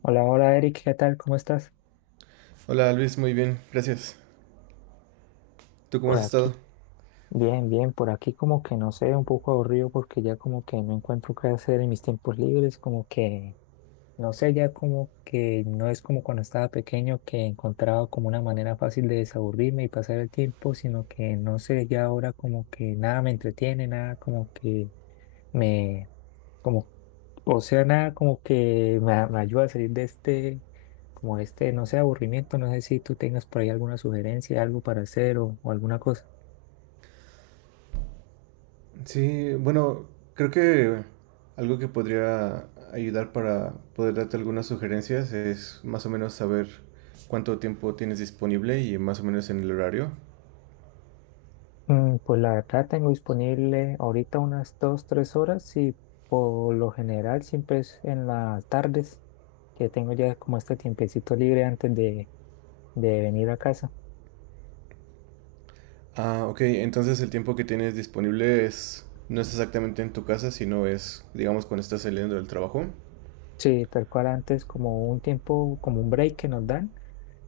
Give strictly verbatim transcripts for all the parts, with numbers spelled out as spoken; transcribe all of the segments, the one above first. Hola, hola Eric, ¿qué tal? ¿Cómo estás? Hola Luis, muy bien, gracias. ¿Tú cómo Por has estado? aquí, bien, bien, por aquí como que no sé, un poco aburrido porque ya como que no encuentro qué hacer en mis tiempos libres, como que no sé, ya como que no es como cuando estaba pequeño que encontraba como una manera fácil de desaburrirme y pasar el tiempo, sino que no sé, ya ahora como que nada me entretiene, nada como que me, como. O sea, nada como que me, a- me ayuda a salir de este, como este, no sé, aburrimiento. No sé si tú tengas por ahí alguna sugerencia, algo para hacer o, o alguna cosa. Sí, bueno, creo que algo que podría ayudar para poder darte algunas sugerencias es más o menos saber cuánto tiempo tienes disponible y más o menos en el horario. Mm, Pues la verdad tengo disponible ahorita unas dos, tres horas y por lo general siempre es en las tardes que tengo ya como este tiempecito libre antes de, de venir a casa. Ah, ok, entonces el tiempo que tienes disponible es no es exactamente en tu casa, sino es, digamos, cuando estás saliendo del trabajo. Sí, tal cual antes como un tiempo, como un break que nos dan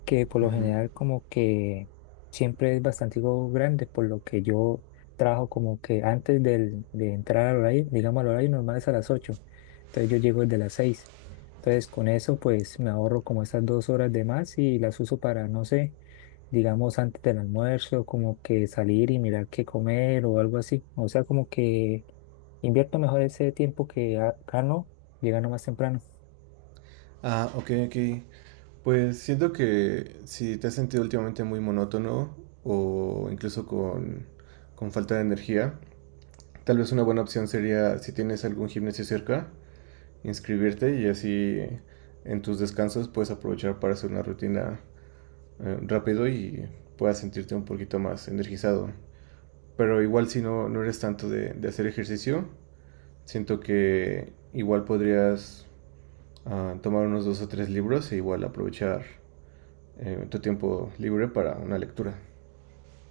que por lo Ujú. general como que siempre es bastante algo grande, por lo que yo trabajo como que antes del- de entrar al horario, digamos al horario normal es a las ocho, entonces yo llego desde las seis, entonces con eso pues me ahorro como esas dos horas de más y las uso para, no sé, digamos antes del almuerzo, como que salir y mirar qué comer o algo así, o sea, como que invierto mejor ese tiempo que a- gano llegando más temprano. Ah, ok, ok. Pues siento que si te has sentido últimamente muy monótono o incluso con, con falta de energía, tal vez una buena opción sería, si tienes algún gimnasio cerca, inscribirte y así en tus descansos puedes aprovechar para hacer una rutina eh, rápido y puedas sentirte un poquito más energizado. Pero igual si no, no eres tanto de, de hacer ejercicio, siento que igual podrías ah, tomar unos dos o tres libros e igual aprovechar eh, tu tiempo libre para una lectura.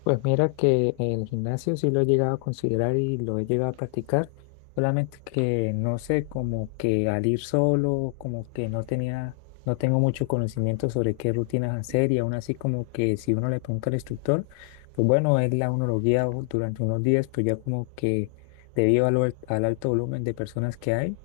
Pues mira que el gimnasio sí lo he llegado a considerar y lo he llegado a practicar, solamente que no sé, como que al ir solo, como que no tenía, no tengo mucho conocimiento sobre qué rutinas hacer y aún así como que si uno le pregunta al instructor, pues bueno, él la uno lo guía o- durante unos días, pues ya como que debido al, al alto volumen de personas que hay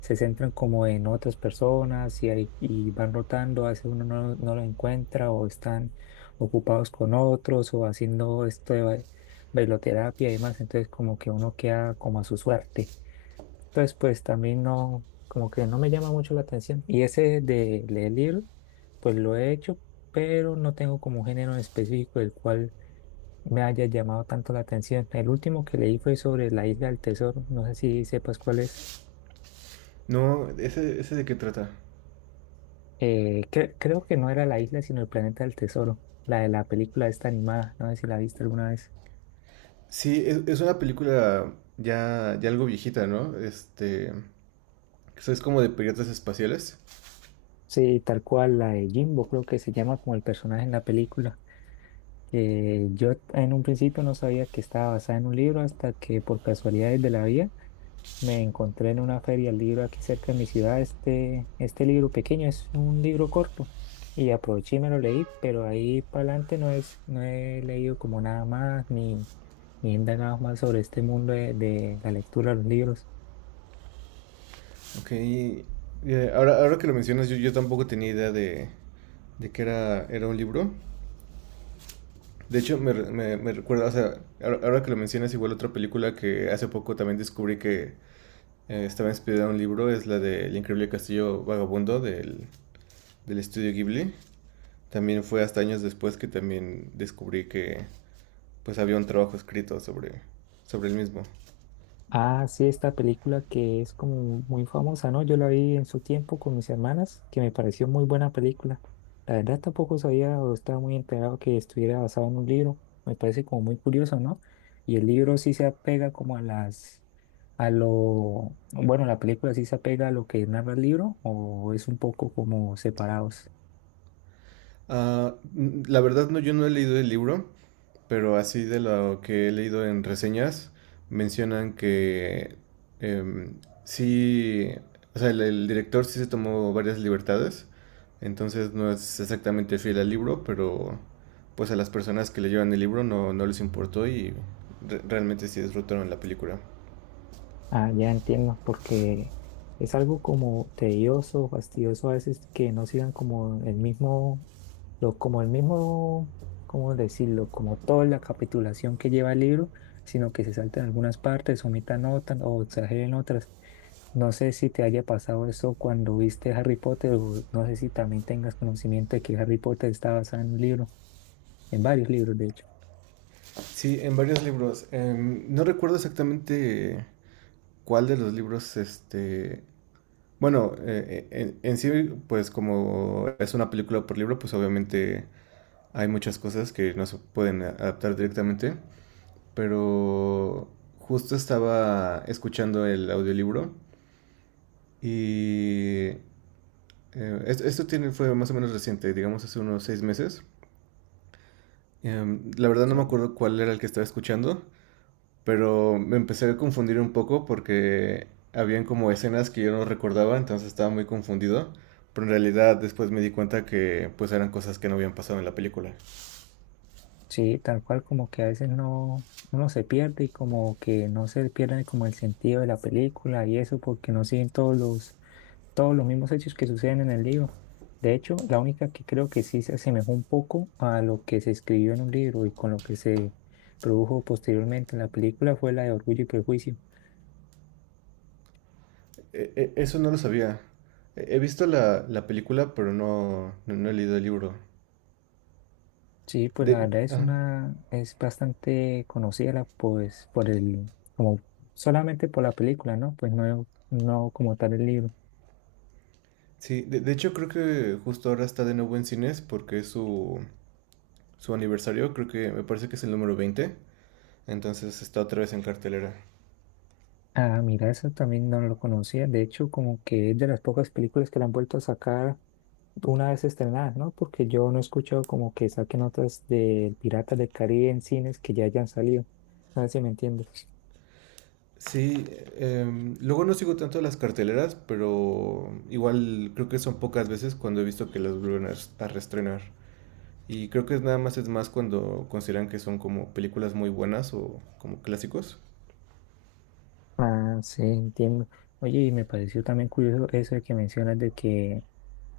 se centran como en otras personas y, ahí- y van rotando, a veces uno no, no lo encuentra o están ocupados con otros o haciendo esto de bai- bailoterapia y demás, entonces como que uno queda como a su suerte. Entonces pues también no, como que no me llama mucho la atención. Y ese de leer libros, pues lo he hecho, pero no tengo como un género en específico del cual me haya llamado tanto la atención. El último que leí fue sobre la Isla del Tesoro, no sé si sepas cuál es. No, ¿ese, ese de qué trata? Eh, cre- creo que no era la isla, sino el planeta del tesoro, la de la película esta animada, no sé si la viste alguna vez. Sí, es, es una película ya, ya algo viejita, ¿no? Este, que es como de piratas espaciales. Sí, tal cual, la de Jimbo, creo que se llama como el personaje en la película. Eh, yo en un principio no sabía que estaba basada en un libro hasta que por casualidades de la vida me encontré en una feria el libro aquí cerca de mi ciudad, este, este libro pequeño, es un libro corto y aproveché y me lo leí, pero ahí para adelante no es, no he leído como nada más ni, ni he indagado más sobre este mundo de, de la lectura de los libros. Ok, eh, ahora, ahora que lo mencionas, yo, yo tampoco tenía idea de, de que era, era un libro. De hecho, me, me, me recuerda, o sea, ahora, ahora que lo mencionas, igual otra película que hace poco también descubrí que eh, estaba inspirada en un libro, es la de El Increíble Castillo Vagabundo del, del estudio Ghibli. También fue hasta años después que también descubrí que pues había un trabajo escrito sobre, sobre el mismo. Ah, sí, esta película que es como muy famosa, ¿no? Yo la vi en su tiempo con mis hermanas, que me pareció muy buena película. La verdad tampoco sabía o estaba muy enterado que estuviera basado en un libro. Me parece como muy curioso, ¿no? Y el libro sí se apega como a las, a lo, bueno, la película sí se apega a lo que narra el libro o es un poco como separados. Ah, n- la verdad no, yo no he leído el libro, pero así de lo que he leído en reseñas, mencionan que em, sí, o sea, el, el director sí se tomó varias libertades, entonces no es exactamente fiel al libro, pero pues a las personas que leyeron el libro no, no les importó y re- realmente sí disfrutaron la película. Ah, ya entiendo, porque es algo como tedioso, fastidioso a veces que no sigan como el mismo, lo, como el mismo, ¿cómo decirlo? Como toda la capitulación que lleva el libro, sino que se salten algunas partes, omitan otras o exageren otras. No sé si te haya pasado eso cuando viste Harry Potter o no sé si también tengas conocimiento de que Harry Potter está basado en un libro, en varios libros de hecho. Sí, en varios libros. En- no recuerdo exactamente cuál de los libros, este... Bueno, eh, eh, en, en sí, pues como es una película por libro, pues obviamente hay muchas cosas que no se pueden adaptar directamente, pero justo estaba escuchando el audiolibro y eh, es- esto tiene, fue más o menos reciente, digamos hace unos seis meses. Em, la verdad no Sí. me acuerdo cuál era el que estaba escuchando, pero me empecé a confundir un poco porque habían como escenas que yo no recordaba, entonces estaba muy confundido. Pero en realidad después me di cuenta que pues eran cosas que no habían pasado en la película. Sí, tal cual como que a veces no, uno se pierde y como que no se pierde como el sentido de la película y eso porque no siguen todos los, todos los mismos hechos que suceden en el libro. De hecho, la única que creo que sí se asemejó un poco a lo que se escribió en un libro y con lo que se produjo posteriormente en la película fue la de Orgullo y Prejuicio. E- e- eso no lo sabía. He he visto la, la película, pero no, no, no he leído el libro. Sí, pues la De, verdad es ajá. una, es bastante conocida la- pues por el, como solamente por la película, ¿no? Pues no, no como tal el libro. Sí, de, de hecho creo que justo ahora está de nuevo en cines porque es su, su aniversario, creo que me parece que es el número veinte entonces está otra vez en cartelera. Ah, mira, eso también no lo conocía. De hecho, como que es de las pocas películas que la han vuelto a sacar una vez estrenada, ¿no? Porque yo no he escuchado como que saquen otras de Piratas del Caribe en cines que ya hayan salido. No sé si me entiendes. Sí, em, luego no sigo tanto las carteleras, pero igual creo que son pocas veces cuando he visto que las vuelven a, res- a reestrenar. Y creo que es nada más es más cuando consideran que son como películas muy buenas o como clásicos. Ah, sí, entiendo. Oye, y me pareció también curioso eso de que mencionas de que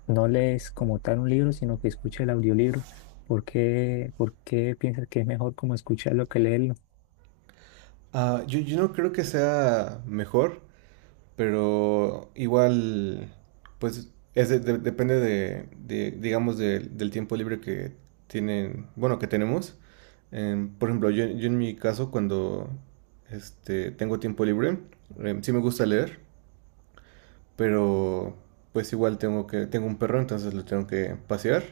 no lees como tal un libro, sino que escuchas el audiolibro. ¿Por qué, por qué piensas que es mejor como escucharlo que leerlo? Ah, yo, yo no creo que sea mejor, pero igual, pues es de- de- depende de, de, digamos, de- del tiempo libre que tienen, bueno, que tenemos. Em, por ejemplo, yo, yo en mi caso, cuando este, tengo tiempo libre, em, sí me gusta leer, pero pues igual tengo que, tengo un perro, entonces lo tengo que pasear.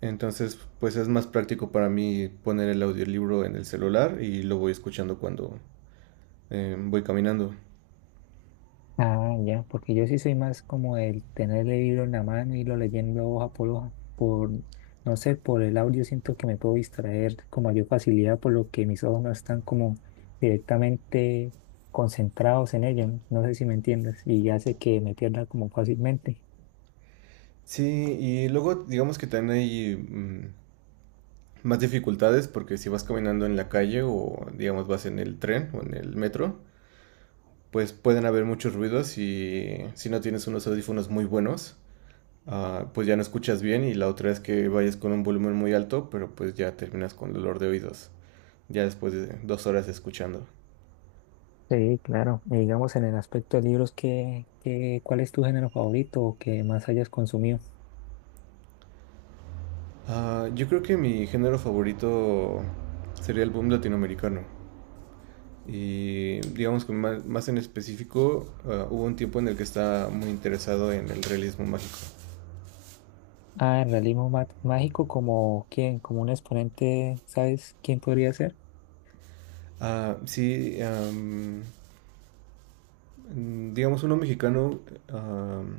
Entonces, pues es más práctico para mí poner el audiolibro en el celular y lo voy escuchando cuando em, voy caminando. Ah, ya, porque yo sí soy más como el tener el libro en la mano y lo leyendo hoja por hoja. Por, no sé, por el audio siento que me puedo distraer con mayor facilidad, por lo que mis ojos no están como directamente concentrados en ello. No, no sé si me entiendes. Y hace que me pierda como fácilmente. Sí, y luego digamos que también hay mm, más dificultades porque si vas caminando en la calle o digamos vas en el tren o en el metro, pues pueden haber muchos ruidos y si no tienes unos audífonos muy buenos, ah, pues ya no escuchas bien y la otra es que vayas con un volumen muy alto, pero pues ya terminas con dolor de oídos, ya después de dos horas escuchando. Sí, claro. Y digamos en el aspecto de libros, ¿qué, qué, cuál es tu género favorito o que más hayas consumido? Ah, yo creo que mi género favorito sería el boom latinoamericano. Y digamos que más, más en específico, uh, hubo un tiempo en el que estaba muy interesado en el realismo mágico. Ah, el realismo ma- mágico, como quién, como un exponente, ¿sabes quién podría ser? Ah, sí, um, digamos uno mexicano, um,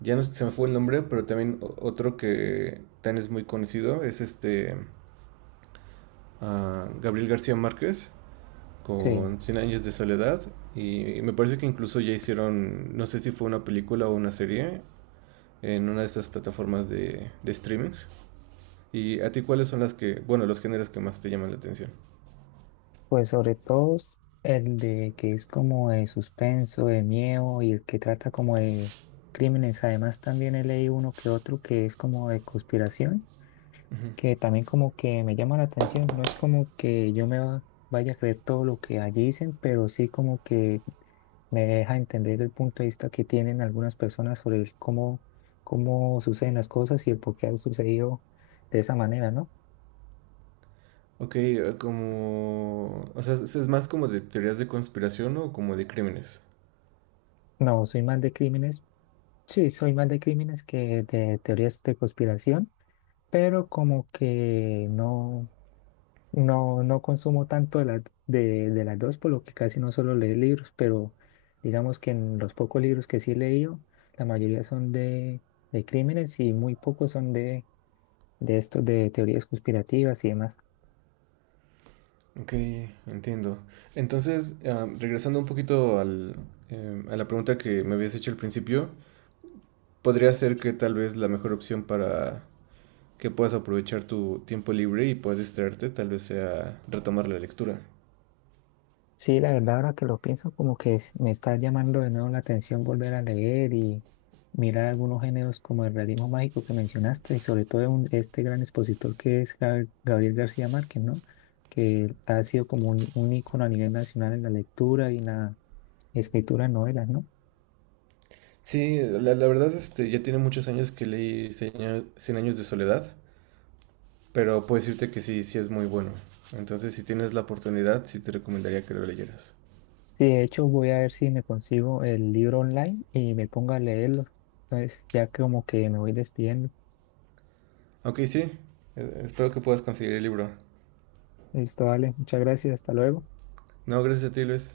ya no se me fue el nombre, pero también otro que también es muy conocido, es este uh, Gabriel García Márquez Sí. con Cien años de soledad y, y, me parece que incluso ya hicieron, no sé si fue una película o una serie en una de estas plataformas de, de streaming. ¿Y a ti cuáles son las que, bueno, los géneros que más te llaman la atención? Pues sobre todo el de que es como de suspenso, de miedo y el que trata como de crímenes. Además también he leído uno que otro que es como de conspiración, que también como que me llama la atención. No es como que yo me va- vaya a creer todo lo que allí dicen, pero sí como que me deja entender el punto de vista que tienen algunas personas sobre el cómo, cómo suceden las cosas y el por qué han sucedido de esa manera, ¿no? Ok, eh, como... O sea, ¿es es más como de teorías de conspiración o como de crímenes? No, soy más de crímenes. Sí, soy más de crímenes que de teorías de conspiración, pero como que no, no, no consumo tanto de, la- de, de las dos, por lo que casi no solo leer libros, pero digamos que en los pocos libros que sí he leído, la mayoría son de, de crímenes y muy pocos son de, de estos de teorías conspirativas y demás. Ok, entiendo. Entonces, ah, regresando un poquito al, eh, a la pregunta que me habías hecho al principio, podría ser que tal vez la mejor opción para que puedas aprovechar tu tiempo libre y puedas distraerte, tal vez sea retomar la lectura. Sí, la verdad, ahora que lo pienso, como que es- me está llamando de nuevo la atención volver a leer y mirar algunos géneros como el realismo mágico que mencionaste y sobre todo un- este gran expositor que es Ga- Gabriel García Márquez, ¿no? Que ha sido como un, un ícono a nivel nacional en la lectura y en la escritura de novelas, ¿no? Sí, la, la verdad, este, ya tiene muchos años que leí Cien años Cien años de soledad. Pero puedo decirte que sí, sí es muy bueno. Entonces, si tienes la oportunidad, sí te recomendaría que lo leyeras. Sí, de hecho voy a ver si me consigo el libro online y me pongo a leerlo. Entonces, ya como que me voy despidiendo. Ok, sí. eh, Espero que puedas conseguir el libro. Listo, vale, muchas gracias, hasta luego. No, gracias a ti, Luis.